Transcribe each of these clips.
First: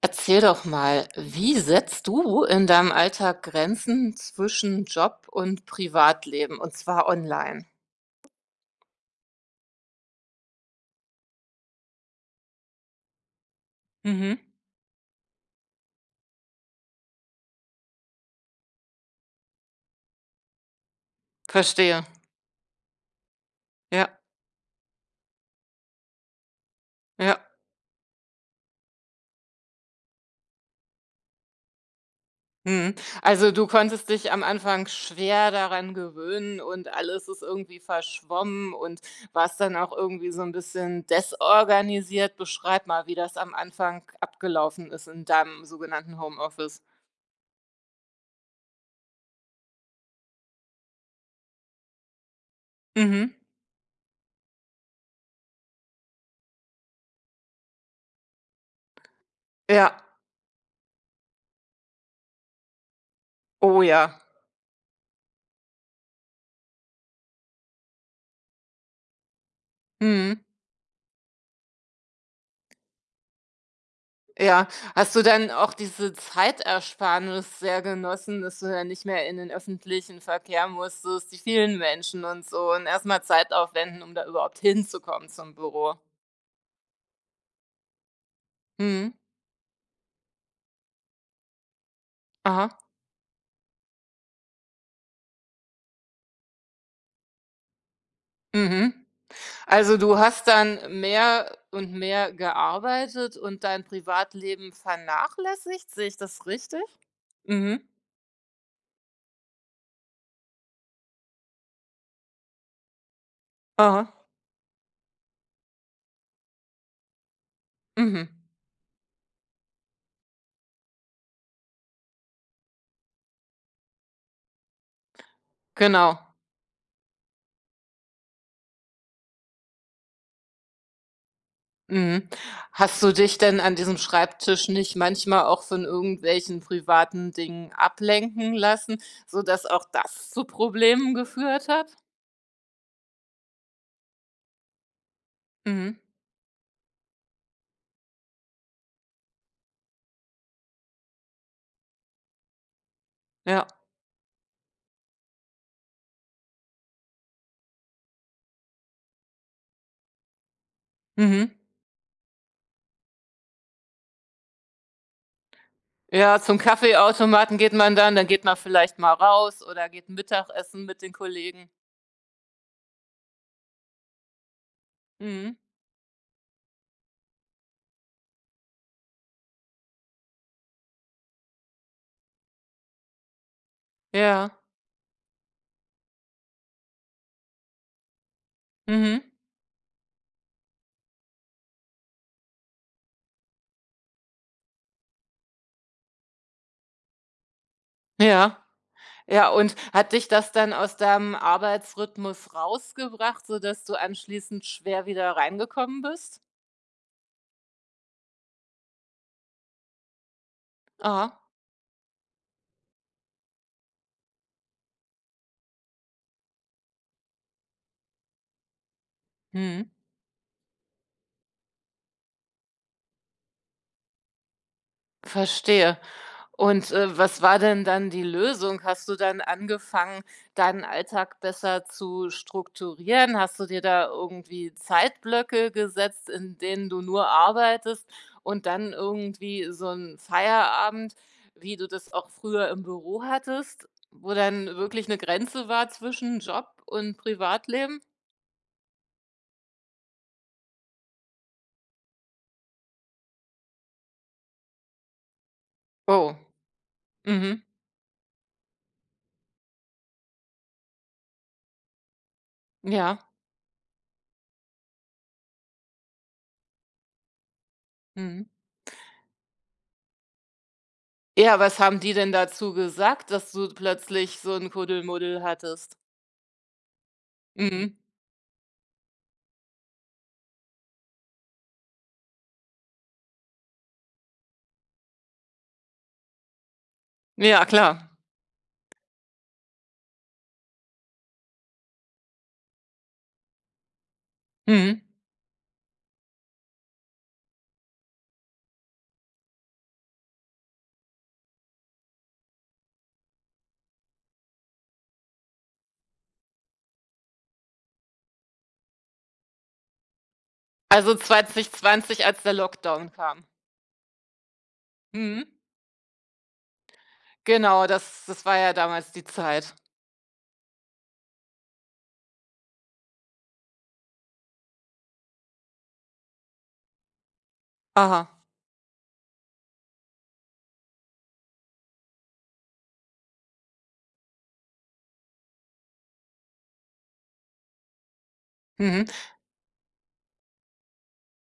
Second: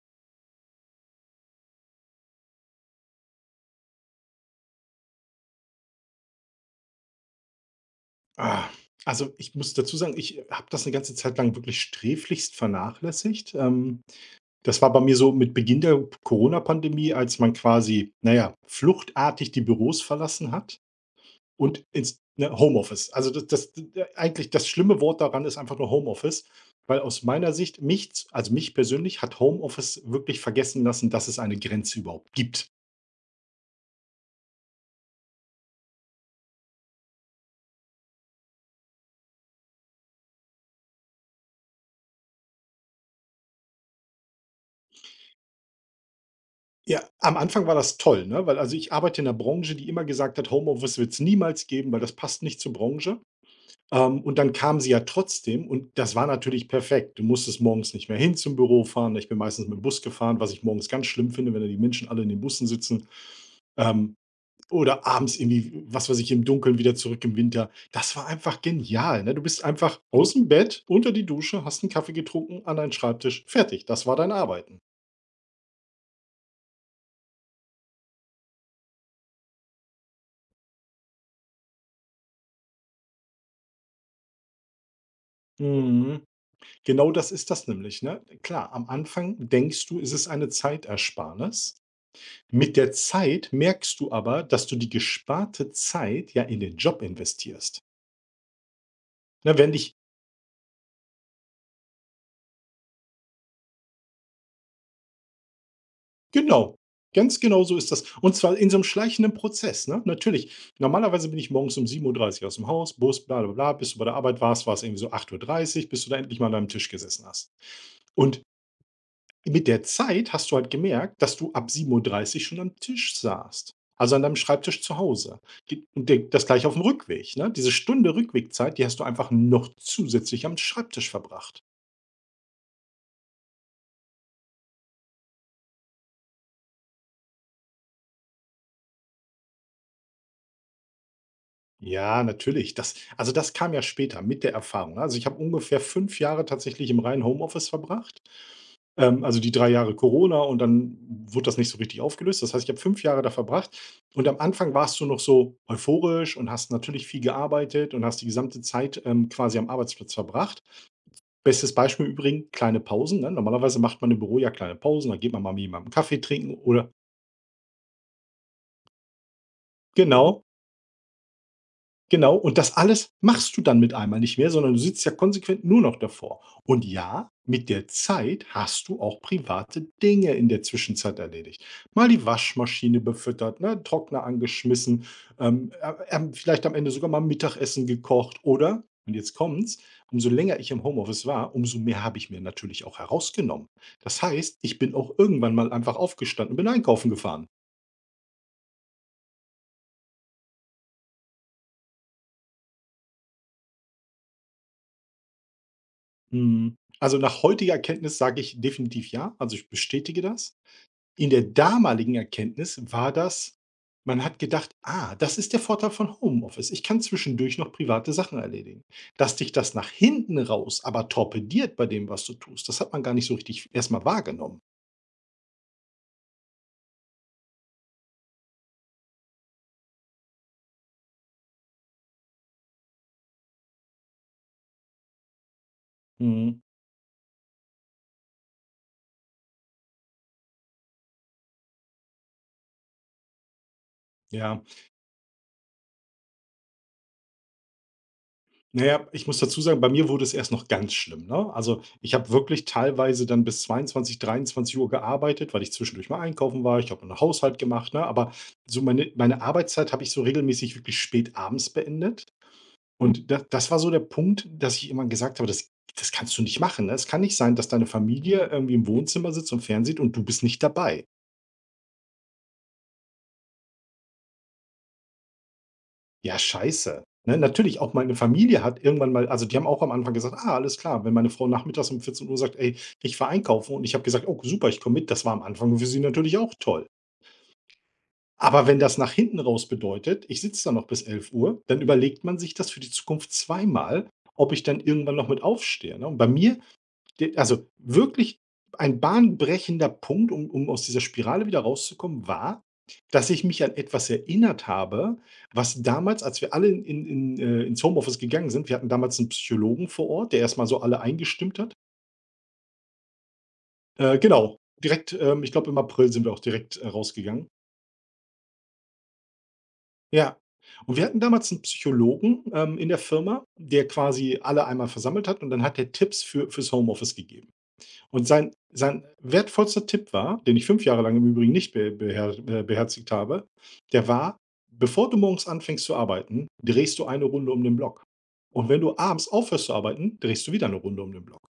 Erzähl doch mal, wie setzt du in deinem Alltag Grenzen zwischen Job und Privatleben, und zwar online? Ah, also, ich muss dazu sagen, ich habe das eine ganze Zeit lang wirklich sträflichst vernachlässigt. Mhm. Das war bei mir so mit Beginn der Corona-Pandemie, als man quasi, naja, fluchtartig die Büros verlassen hat und Verstehe. ins, ne, Homeoffice. Also, das das Ja, eigentlich das schlimme Wort daran ist einfach nur Homeoffice, weil aus ja. meiner Sicht mich persönlich hat Homeoffice wirklich vergessen lassen, dass es eine Grenze überhaupt gibt. Mhm. Also, du konntest dich am Anfang schwer daran gewöhnen und alles ist irgendwie verschwommen und warst dann auch irgendwie so ein bisschen desorganisiert. Beschreib mal, wie das am Anfang abgelaufen ist in deinem sogenannten Homeoffice. Ja, am Anfang war das toll, ne? Weil also ich arbeite in einer Branche, die immer gesagt hat: „Homeoffice wird's niemals geben, weil das passt nicht zur Branche.“ Mhm. Und dann kamen sie ja trotzdem und das war natürlich perfekt. Du musstest morgens nicht mehr hin zum Büro fahren. Ich bin meistens mit dem Ja. Bus gefahren, was ich morgens ganz schlimm finde, wenn da die Menschen alle in den Bussen sitzen, Oh ähm, ja. oder abends irgendwie, was weiß ich, im Dunkeln wieder zurück im Winter. Das war einfach genial, ne? Du bist einfach aus Mhm. dem Bett, unter die Dusche, hast einen Kaffee getrunken, an deinen Schreibtisch, fertig. Das war dein Ja. Arbeiten. Hast du dann auch diese Zeitersparnis sehr genossen, dass du dann nicht mehr in den öffentlichen Verkehr musstest, die vielen Menschen und so und erstmal Zeit aufwenden, um da überhaupt hinzukommen zum Büro? Mhm. Genau das ist das nämlich, ne? Klar, am Mhm. Anfang denkst du, ist es ist eine Zeitersparnis. Aha. Mit der Zeit merkst du aber, dass du die gesparte Zeit ja in den Job investierst. Mhm. Ne, wenn dich Also, du hast dann mehr und mehr gearbeitet und dein Privatleben vernachlässigt, sehe ich das genau, richtig? Ganz genau so Mhm. ist das. Und zwar in so einem schleichenden Prozess, ne? Natürlich, normalerweise bin ich morgens um 7:30 Uhr aus dem Haus, Bus, bla bla bla. Bis du bei Aha. der Arbeit warst, war's irgendwie so 8:30 Uhr, bis du da endlich mal an deinem Tisch gesessen hast. Mhm. Und Mit der Zeit hast du halt gemerkt, dass du ab 7:30 Uhr schon am Tisch saßt, also an deinem Schreibtisch zu Hause. Ge und de Genau. Das Gleiche auf dem Rückweg, ne? Diese Stunde Rückwegzeit, die hast du einfach noch zusätzlich am Schreibtisch verbracht. Mhm. Hast du dich denn an diesem Schreibtisch nicht manchmal auch von irgendwelchen privaten Dingen ablenken lassen, sodass auch das zu Problemen geführt hat? Ja, natürlich. Das also das kam ja später mit der Erfahrung, ne? Also, ich habe ungefähr Mhm. 5 Jahre tatsächlich im reinen Homeoffice verbracht. Also die 3 Jahre Corona und dann wurde das nicht so richtig aufgelöst. Das heißt, ich habe 5 Jahre da Ja. verbracht und am Anfang warst du noch so euphorisch und hast natürlich viel gearbeitet und hast die gesamte Zeit, quasi am Arbeitsplatz verbracht. Mhm. Bestes Beispiel übrigens kleine Pausen, ne? Normalerweise macht man im Büro ja kleine Pausen, dann geht man mal mit jemandem Kaffee Ja, trinken zum oder Kaffeeautomaten geht man dann, dann geht man vielleicht mal raus oder geht genau. Mittagessen mit den Kollegen. Genau, und das alles machst du dann mit einmal nicht mehr, sondern du sitzt ja Mhm. konsequent nur noch davor. Und ja, mit der Zeit hast du auch private Dinge in der Zwischenzeit erledigt. Mal die Waschmaschine befüttert, ne, Trockner Ja. angeschmissen, vielleicht am Ende sogar mal Mittagessen gekocht oder, und Mhm. jetzt kommt's, umso länger ich im Homeoffice war, umso mehr habe ich mir natürlich auch herausgenommen. Das heißt, ich bin auch irgendwann mal einfach aufgestanden und bin einkaufen gefahren. Ja. Ja, und hat dich das dann aus deinem Arbeitsrhythmus rausgebracht, sodass du anschließend schwer wieder reingekommen bist? Hm. Also nach heutiger Erkenntnis sage ich definitiv ja, also ich bestätige das. In Aha. der damaligen Erkenntnis war das man hat gedacht: „Ah, das ist der Vorteil von Homeoffice. Ich kann zwischendurch noch private Sachen erledigen.“ Dass dich das Mhm. nach hinten raus aber torpediert bei dem, was du tust, das hat man gar nicht so richtig erstmal wahrgenommen. Verstehe. Und, was war denn dann die Lösung? Hast du dann angefangen, deinen Alltag besser zu strukturieren? Hast du dir da irgendwie Zeitblöcke gesetzt, in Mhm, denen du nur arbeitest und dann irgendwie so 'n Feierabend, wie du das auch früher im Büro hattest, wo ja. dann wirklich eine Grenze war zwischen Job und Privatleben? Naja, ich muss dazu sagen, bei mir wurde es erst noch ganz schlimm, ne? Also, ich habe wirklich teilweise dann bis 22 Uhr gearbeitet, weil ich zwischendurch mal Oh, einkaufen war. Ich habe noch Haushalt mhm, gemacht, ne? Aber so meine Arbeitszeit habe ich so regelmäßig wirklich spät abends beendet. ja, Und da das war so der Punkt, dass ich immer gesagt habe: „Das das kannst du nicht machen, ne? Es kann nicht sein, dass deine mhm. Familie irgendwie im Wohnzimmer sitzt und fernsieht und du bist nicht dabei.“ Ja, was haben die denn dazu gesagt, dass du plötzlich so 'n Kuddelmuddel hattest? Ja, scheiße, ne? Natürlich, auch Mhm. meine Familie hat irgendwann mal also, die haben auch am Anfang gesagt: „Ah, alles klar.“ Wenn meine Frau nachmittags um 14 Uhr sagt: „Ey, ich fahre einkaufen“ und ich habe gesagt: „Oh, super, ich komme mit.“ Das war am Anfang für sie natürlich auch toll. Ja, klar. Aber wenn das nach hinten raus bedeutet, ich sitze da noch bis 11 Uhr, dann überlegt man sich das für die Zukunft zweimal, ob ich dann Mhm. irgendwann noch mit aufstehe, ne? Und bei mir De also, wirklich ein bahnbrechender Punkt, um aus dieser Spirale wieder rauszukommen, war, dass ich mich an etwas erinnert habe, was damals, als wir alle in ins Homeoffice gegangen sind, wir hatten damals 'n Psychologen vor Ort, der erst mal so alle Also eingestimmt hat. 2020, als der Lockdown kam. Genau, direkt, Mhm. ich glaube, im April sind wir auch direkt, rausgegangen. Genau, das war ja damals die Zeit. Ja. Und wir hatten damals 'n Psychologen, in der Firma, der quasi alle einmal versammelt hat und dann hat der Tipps für fürs Homeoffice gegeben. Und Aha. sein wertvollster Tipp war, den ich 5 Jahre lang im Übrigen nicht be beher beherzigt habe, der war: „Bevor du morgens anfängst zu arbeiten, drehst du eine Runde um den Block. Und wenn du Mhm. abends aufhörst zu arbeiten, drehst du wieder eine Runde um den Block.“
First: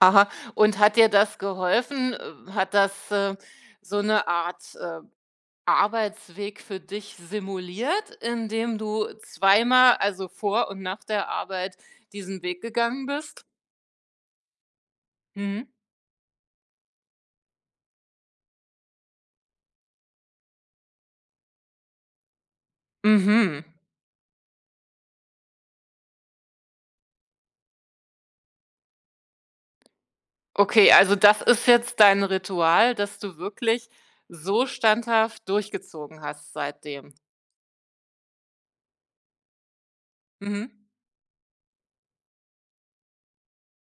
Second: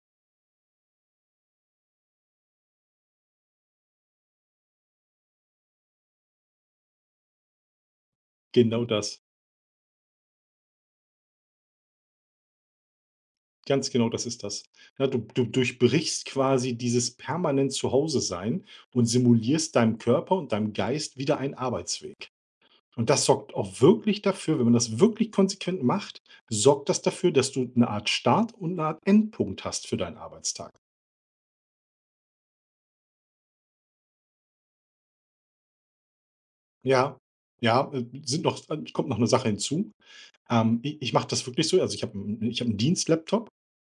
Aha. Und hat dir das geholfen? Hat das, so 'ne Art, Arbeitsweg für dich simuliert, indem Genau du das. zweimal, also vor und nach der Arbeit, diesen Weg gegangen bist? Ganz genau das ist das. Ja, du Mhm. durchbrichst quasi dieses permanent zuhause sein und simulierst deinem Körper und deinem Geist wieder einen Arbeitsweg. Und das sorgt Mhm. auch wirklich dafür, wenn man das wirklich konsequent macht, sorgt das dafür, dass du eine Art Start und eine Art Endpunkt hast für deinen Arbeitstag. Okay, also das ist jetzt dein Ritual, das du wirklich so standhaft durchgezogen hast seitdem? Ja, ja, sind noch kommt noch eine Sache hinzu. Mhm. I ich mache das wirklich so, also, ich habe einen Dienstlaptop,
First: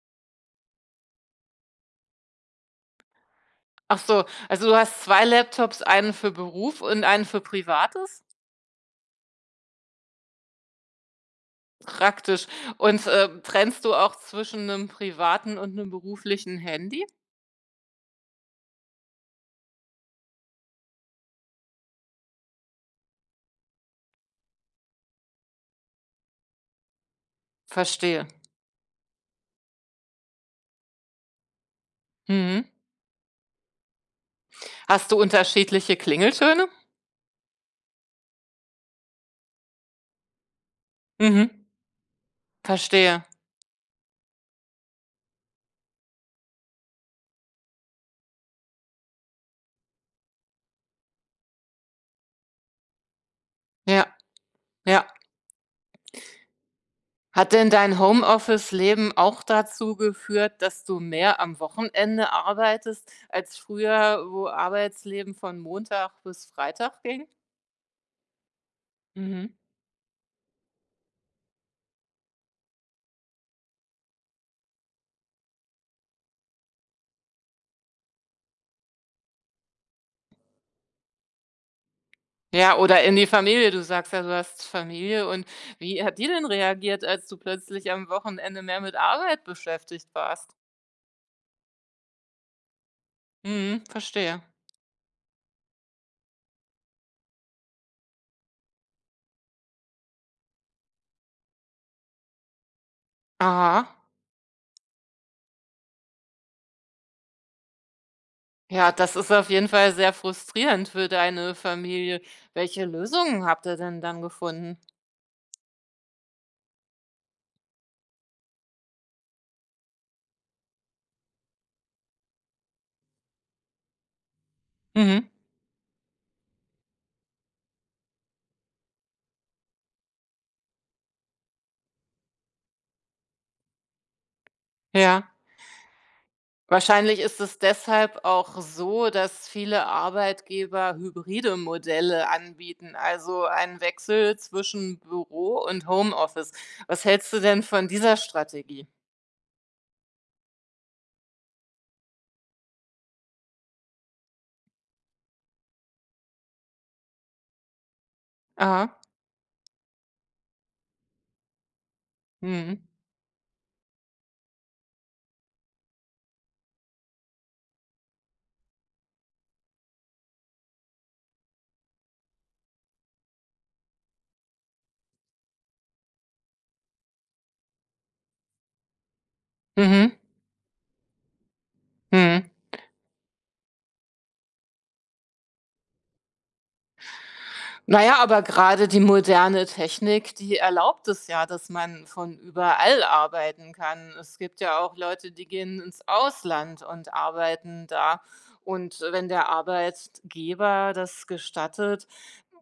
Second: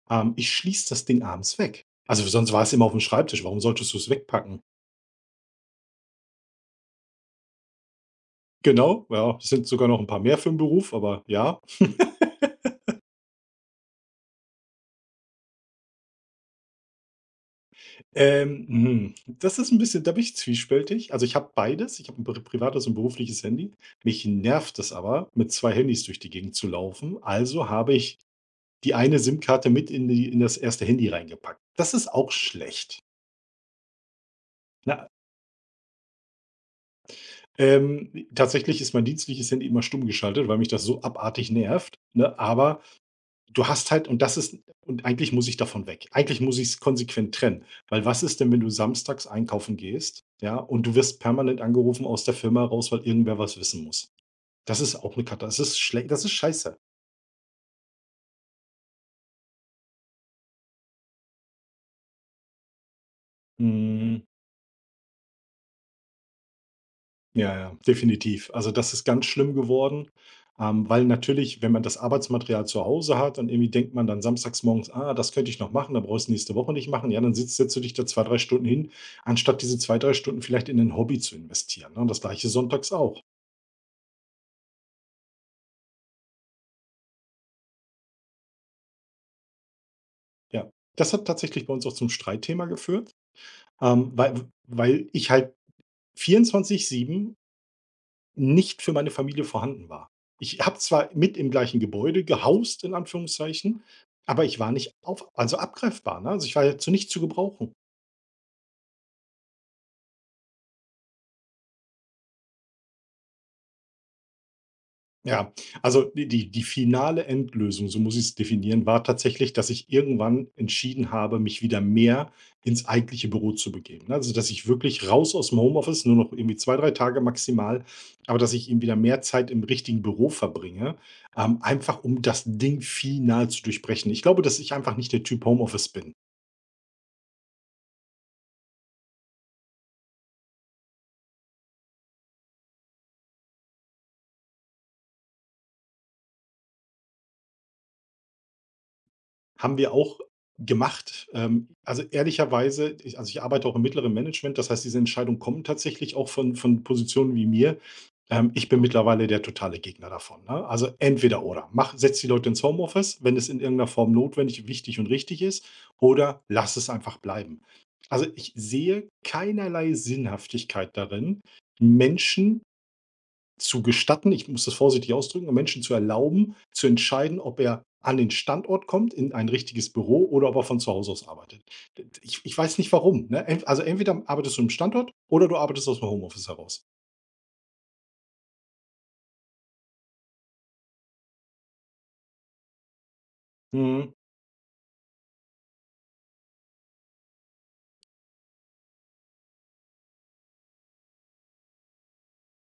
ich schließe das Ding abends weg. Also, sonst war es immer auf dem Schreibtisch. Warum solltest du Ach es so, wegpacken? also du hast 2 Laptops, einen für Beruf und einen für Privates? Genau, ja, es sind sogar noch ein paar mehr für den Beruf, aber ja. Praktisch. Und, trennst du auch zwischen einem privaten und einem beruflichen Handy? Das ist ein bisschen, da bin ich zwiespältig. Also, ich habe beides. Ich habe ein privates und berufliches Handy. Mich nervt es aber, mit 2 Handys durch die Gegend zu laufen. Also habe ich Verstehe. die eine SIM-Karte mit in das erste Handy reingepackt. Das ist auch Mhm. schlecht. Ne, Hast du unterschiedliche Klingeltöne? Tatsächlich ist mein dienstliches Handy immer stumm geschaltet, weil mich das so abartig Mhm. nervt, ne? Aber Verstehe. du hast halt und das ist und eigentlich muss ich davon weg. Eigentlich muss ich es konsequent trennen, weil was ist denn, wenn du samstags einkaufen gehst, ja, und du wirst permanent angerufen aus der Firma raus, weil irgendwer was wissen Ja, muss? Das ist ja. auch eine Katas das ist schlecht, das ist scheiße. Hat denn dein Homeoffice-Leben auch dazu geführt, dass du mehr am Wochenende arbeitest als Mhm. früher, wo Arbeitsleben von Montag bis Freitag ging? Ja, ja, definitiv. Also, das ist ganz schlimm Mhm. geworden, weil natürlich, wenn man das Arbeitsmaterial zu Hause hat und irgendwie denkt man dann samstags morgens: „Ah, das könnte ich noch machen, da brauchst du nächste Woche nicht machen.“ Ja, dann sitzt setzt du dich da 2 bis 3 Stunden hin, anstatt diese 2 bis 3 Stunden vielleicht in 'nen Hobby zu investieren, ne? Und das Gleiche Ja, sonntags oder in auch. die Familie. Du sagst ja, du hast Familie. Und wie hat die denn reagiert, als du plötzlich am Wochenende mehr mit Arbeit beschäftigt warst? Ja. Das hat tatsächlich bei uns auch zum Streitthema geführt, Mhm, verstehe. weil weil ich halt 24/7 nicht für meine Familie vorhanden war. Ich habe zwar mit im gleichen Gebäude gehaust in Anführungszeichen, Aha. aber ich war nicht auf also, abgreifbar, ne? Also, ich war ja zu nichts zu gebrauchen. Ja, das ist auf jeden Fall sehr frustrierend für deine Familie. Welche Lösungen habt ihr denn dann gefunden? Ja, also die finale Endlösung, so muss ich es definieren, war tatsächlich, dass ich irgendwann entschieden habe, mich wieder mehr ins eigentliche Büro zu begeben, ne? Also, dass ich wirklich Mhm. raus aus dem Homeoffice, nur noch irgendwie 2 bis 3 Tage maximal, aber dass ich eben wieder mehr Zeit im richtigen Büro verbringe, einfach um das Ding final zu durchbrechen. Ich glaube, dass ich einfach nicht der Ja. Typ Homeoffice bin. Wahrscheinlich ist es deshalb auch so, dass viele Arbeitgeber hybride Modelle anbieten, also einen Wechsel zwischen Büro und Homeoffice. Was hältst du denn von dieser Strategie? Haben wir auch gemacht. Also, ehrlicherweise ich also, ich arbeite auch im mittleren Management, das heißt, diese Entscheidungen kommen tatsächlich auch von Positionen wie mir. Ich bin Aha. mittlerweile der totale Gegner davon, ne? Also, entweder oder. Mach setz die Leute ins Mhm. Homeoffice, wenn es in irgendeiner Form notwendig, wichtig und richtig ist, oder lass es einfach bleiben. Also, ich sehe keinerlei Sinnhaftigkeit darin, Menschen zu gestatten, ich muss das vorsichtig ausdrücken, um Menschen zu erlauben, zu entscheiden, ob er an den Standort kommt, in ein richtiges Mhm. Büro oder ob er von zu Hause aus arbeitet. ich Mhm. ich weiß nicht warum, ne? Entweder arbeitest du im Standort oder du arbeitest aus dem Homeoffice heraus. Na ja, aber gerade die moderne Technik, die erlaubt es ja, dass man von überall arbeiten Mhm. kann. Es gibt ja auch Leute, die gehen ins Ausland und arbeiten da. Und wenn der Arbeitgeber das gestattet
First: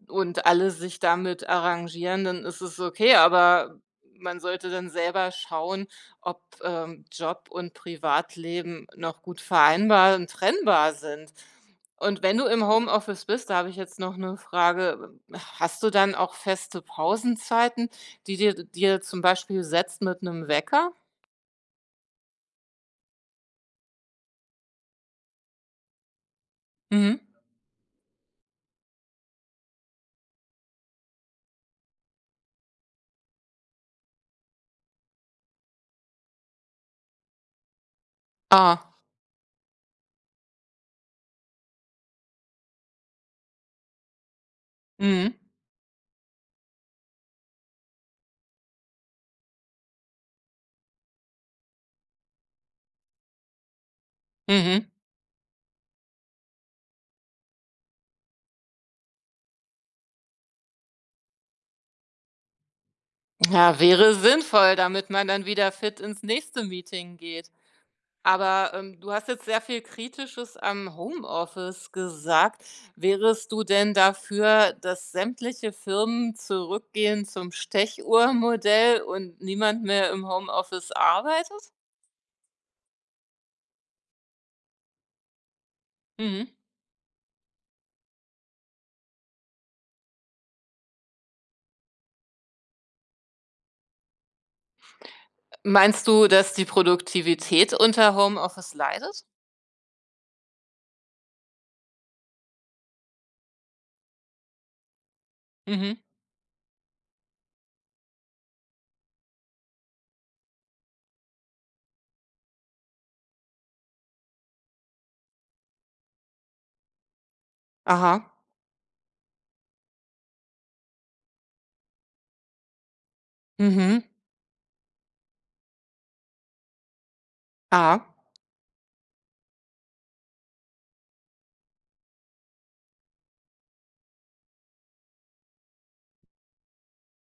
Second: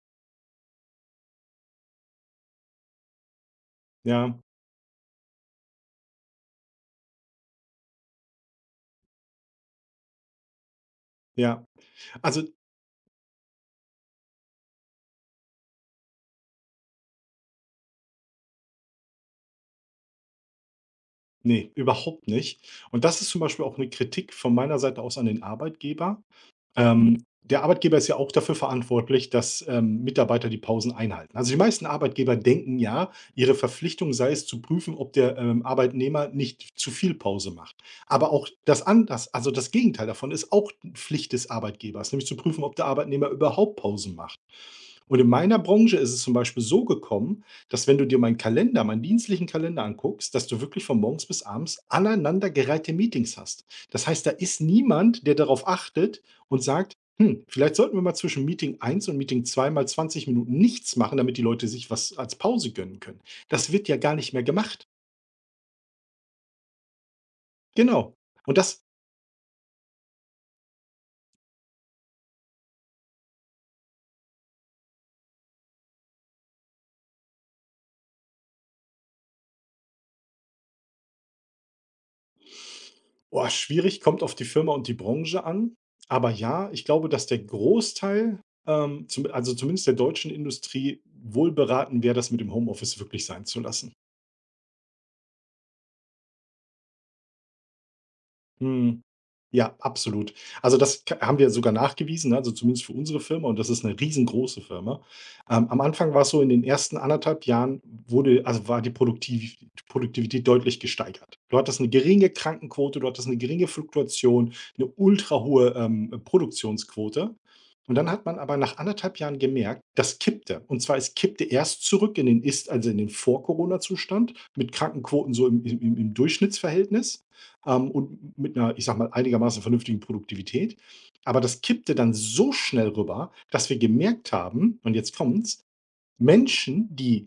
und alle sich damit arrangieren, dann ist es okay, aber Ja, man sollte dann selber schauen, ob, Job und Privatleben noch gut vereinbar und trennbar sind. ja. Und wenn Also, du im Homeoffice bist, da habe ich jetzt noch eine Frage, hast du dann auch feste Pausenzeiten, die dir zum Beispiel setzt mit einem Wecker? nee, überhaupt nicht. Und das ist zum Beispiel auch eine Kritik von meiner Seite aus an den Arbeitgeber. Mhm. Der Arbeitgeber ist ja auch dafür verantwortlich, dass, Mitarbeiter die Pausen einhalten. Also, die meisten Arbeitgeber denken ja, ihre Verpflichtung sei es, zu prüfen, ob der, Arbeitnehmer nicht zu viel Pause macht. Aber auch das Ah. anders, also, das Gegenteil davon ist auch Pflicht des Arbeitgebers, nämlich zu prüfen, ob der Arbeitnehmer überhaupt Pausen macht. Und in Mhm. meiner Branche ist es zum Beispiel so gekommen, dass, wenn du dir meinen Kalender, meinen dienstlichen Kalender anguckst, dass du wirklich von morgens bis abends aneinandergereihte Meetings hast. Das heißt, da ist Mhm. niemand, der darauf achtet und sagt: „Hm, vielleicht sollten wir mal zwischen Meeting eins und Meeting 2 mal 20 Minuten nichts machen, damit die Leute sich was als Pause gönnen können.“ Das Ja, wird ja gar wäre nicht mehr sinnvoll, gemacht. damit man dann wieder fit ins nächste Meeting geht. Genau. Und Aber, das du hast jetzt sehr viel Kritisches am Homeoffice gesagt. Wärest du denn dafür, dass sämtliche Firmen zurückgehen zum Stechuhrmodell und niemand mehr im Homeoffice arbeitet? Oh, schwierig, kommt auf die Firma und die Branche an. Aber Mhm. ja, ich glaube, dass der Großteil, zumindest der deutschen Industrie wohl beraten wäre, das mit dem Homeoffice wirklich sein zu lassen. Meinst du, dass die Produktivität unter Homeoffice Mhm. leidet? Ja, absolut. Also, das k haben wir sogar nachgewiesen, ne, also zumindest für unsere Firma, und das ist eine riesengroße Firma. Am Mhm. Anfang war's so, in den ersten anderthalb Jahren war die Produktivität deutlich gesteigert. Du hattest eine geringe Krankenquote, du hattest eine geringe Fluktuation, 'ne ultrahohe, Produktionsquote. Und dann hat Aha. man aber nach anderthalb Jahren gemerkt, das kippte. Und zwar, es kippte erst zurück in den in den Mhm. Vor-Corona-Zustand, mit Krankenquoten so im Durchschnittsverhältnis Ah. und mit einer, ich sage mal, einigermaßen vernünftigen Produktivität. Aber das kippte dann so schnell rüber, dass wir gemerkt haben, und jetzt kommt's: Menschen, die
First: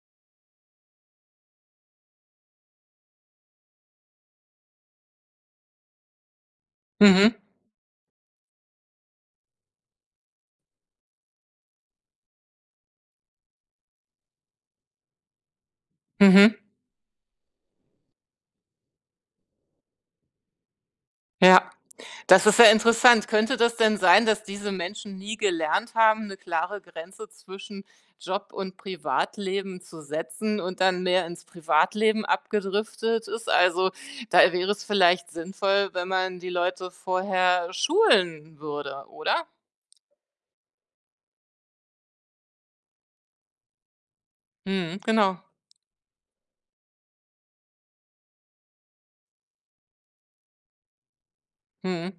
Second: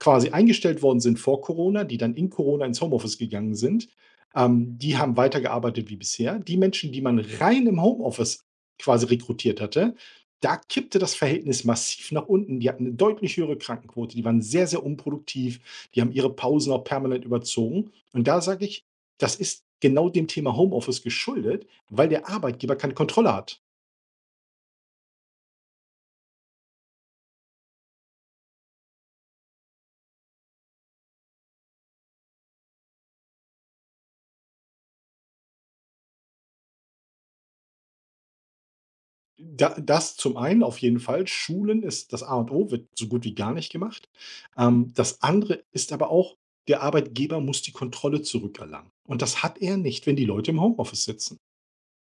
quasi eingestellt worden sind vor Corona, die dann in Corona ins Homeoffice gegangen sind. Die haben weitergearbeitet wie bisher. Die Menschen, die man Mhm. rein im Homeoffice quasi rekrutiert hatte, da kippte das Verhältnis massiv nach unten. Die hatten eine deutlich höhere Krankenquote, die waren sehr, sehr unproduktiv, die haben ihre Mhm. Pausen auch permanent überzogen. Und da sage ich, das ist genau dem Thema Homeoffice geschuldet, Ja, weil der das ist ja Arbeitgeber keine interessant. Kontrolle Könnte hat. das denn sein, dass diese Menschen nie gelernt haben, eine klare Grenze zwischen Job und Privatleben zu setzen und dann mehr ins Privatleben abgedriftet ist? Also, da wäre es vielleicht sinnvoll, wenn man die Leute vorher schulen würde, oder? Da, das zum einen auf jeden Fall. Schulen ist das A und O, wird so gut wie gar nicht gemacht. Mhm, Das genau. andere ist aber auch, der Arbeitgeber muss die Kontrolle zurückerlangen. Und das hat er nicht, wenn die Leute im Homeoffice sitzen. Mhm.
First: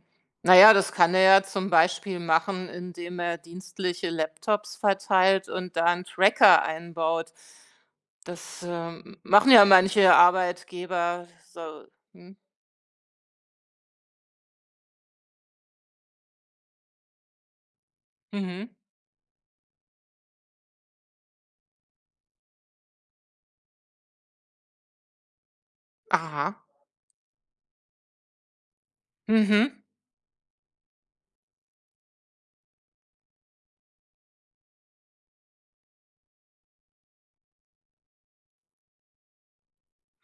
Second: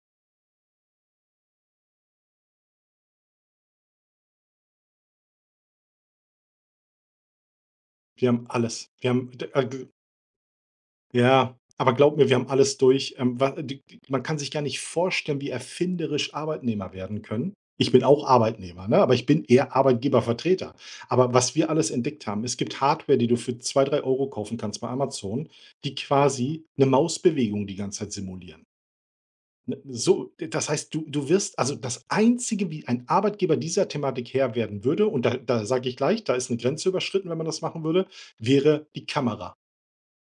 Na ja, das kann er ja zum Beispiel machen, indem er dienstliche Laptops verteilt und da einen Tracker einbaut. Wir haben Das, alles. Wir haben machen ja manche Arbeitgeber Ja, so. aber glaub mir, wir Mhm. haben alles durch. Wa die die Man kann sich gar nicht vorstellen, wie erfinderisch Arbeitnehmer werden können. Ich bin auch Mhm. Arbeitnehmer, ne, aber ich bin eher Arbeitgebervertreter. Aber was wir alles entdeckt haben: Es gibt Hardware, die du für 2, 3 Euro kaufen kannst bei Amazon, die Aha. quasi eine Mausbewegung die ganze Zeit simulieren. Ne, Mhm. so, das heißt, das Einzige, wie ein Arbeitgeber dieser Thematik Herr werden würde, und da sage ich gleich, da ist eine Grenze überschritten, wenn man das machen würde, wäre die Kamera,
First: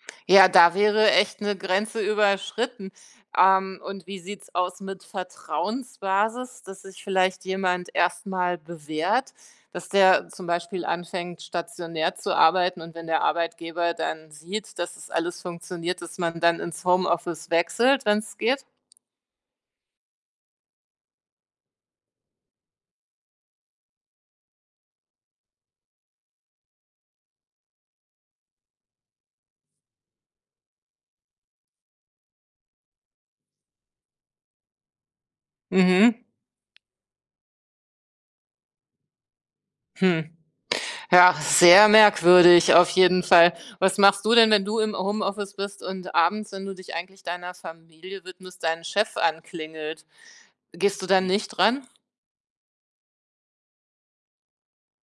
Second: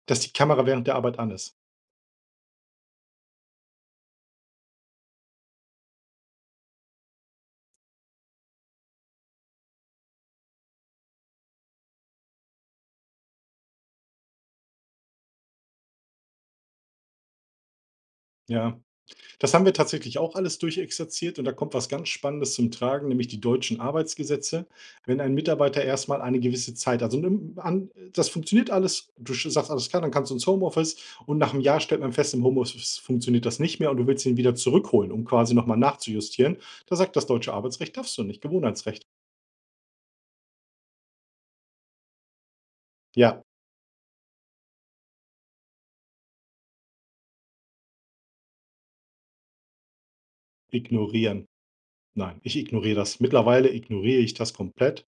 dass die Ja, Kamera da während der wäre Arbeit an echt ist. eine Grenze überschritten. Und wie sieht's aus mit Vertrauensbasis, dass sich vielleicht jemand erstmal bewährt, dass der zum Beispiel anfängt, stationär zu arbeiten und wenn der Arbeitgeber dann sieht, dass es alles funktioniert, dass man dann ins Homeoffice wechselt, wenn's geht? Ja, das haben wir tatsächlich auch alles durchexerziert, und da kommt was ganz Spannendes zum Tragen, nämlich die deutschen Arbeitsgesetze. Wenn ein Mitarbeiter erstmal eine gewisse Zeit, also nimm an, das funktioniert alles, du sagst alles klar, dann kannst du ins Homeoffice, und nach einem Jahr stellt man fest, im Homeoffice funktioniert das nicht mehr, und du willst ihn wieder zurückholen, um quasi nochmal Mhm. nachzujustieren. Da sagt das deutsche Arbeitsrecht, darfst du nicht, Gewohnheitsrecht. Hm. Ja, sehr merkwürdig auf jeden Ja, Fall. Was machst du denn, wenn du im Homeoffice bist und abends, wenn du dich eigentlich deiner Familie widmest, deinen Chef anklingelt? Gehst du dann ignorieren. nicht ran? Nein, ich ignoriere das. Mittlerweile ignoriere ich das komplett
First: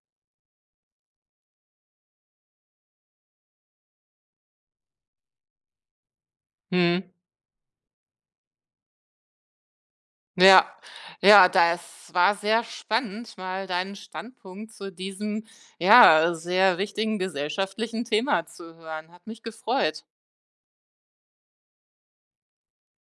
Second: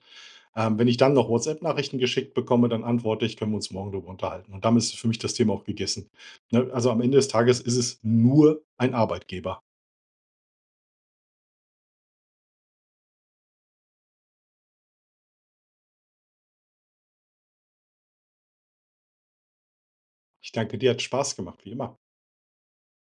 Ähm, Wenn ich dann noch WhatsApp-Nachrichten geschickt bekomme, dann antworte ich: „Können wir uns morgen darüber unterhalten?“ Und damit ist für mich das Thema auch gegessen. Ne, also am Mhm. Ende des Tages ist es nur ein Arbeitgeber. Ja, ja, das war sehr spannend, mal deinen Standpunkt zu diesem, ja, sehr wichtigen gesellschaftlichen Thema zu hören. Hat mich gefreut. Ich danke dir, hat Spaß gemacht, wie immer.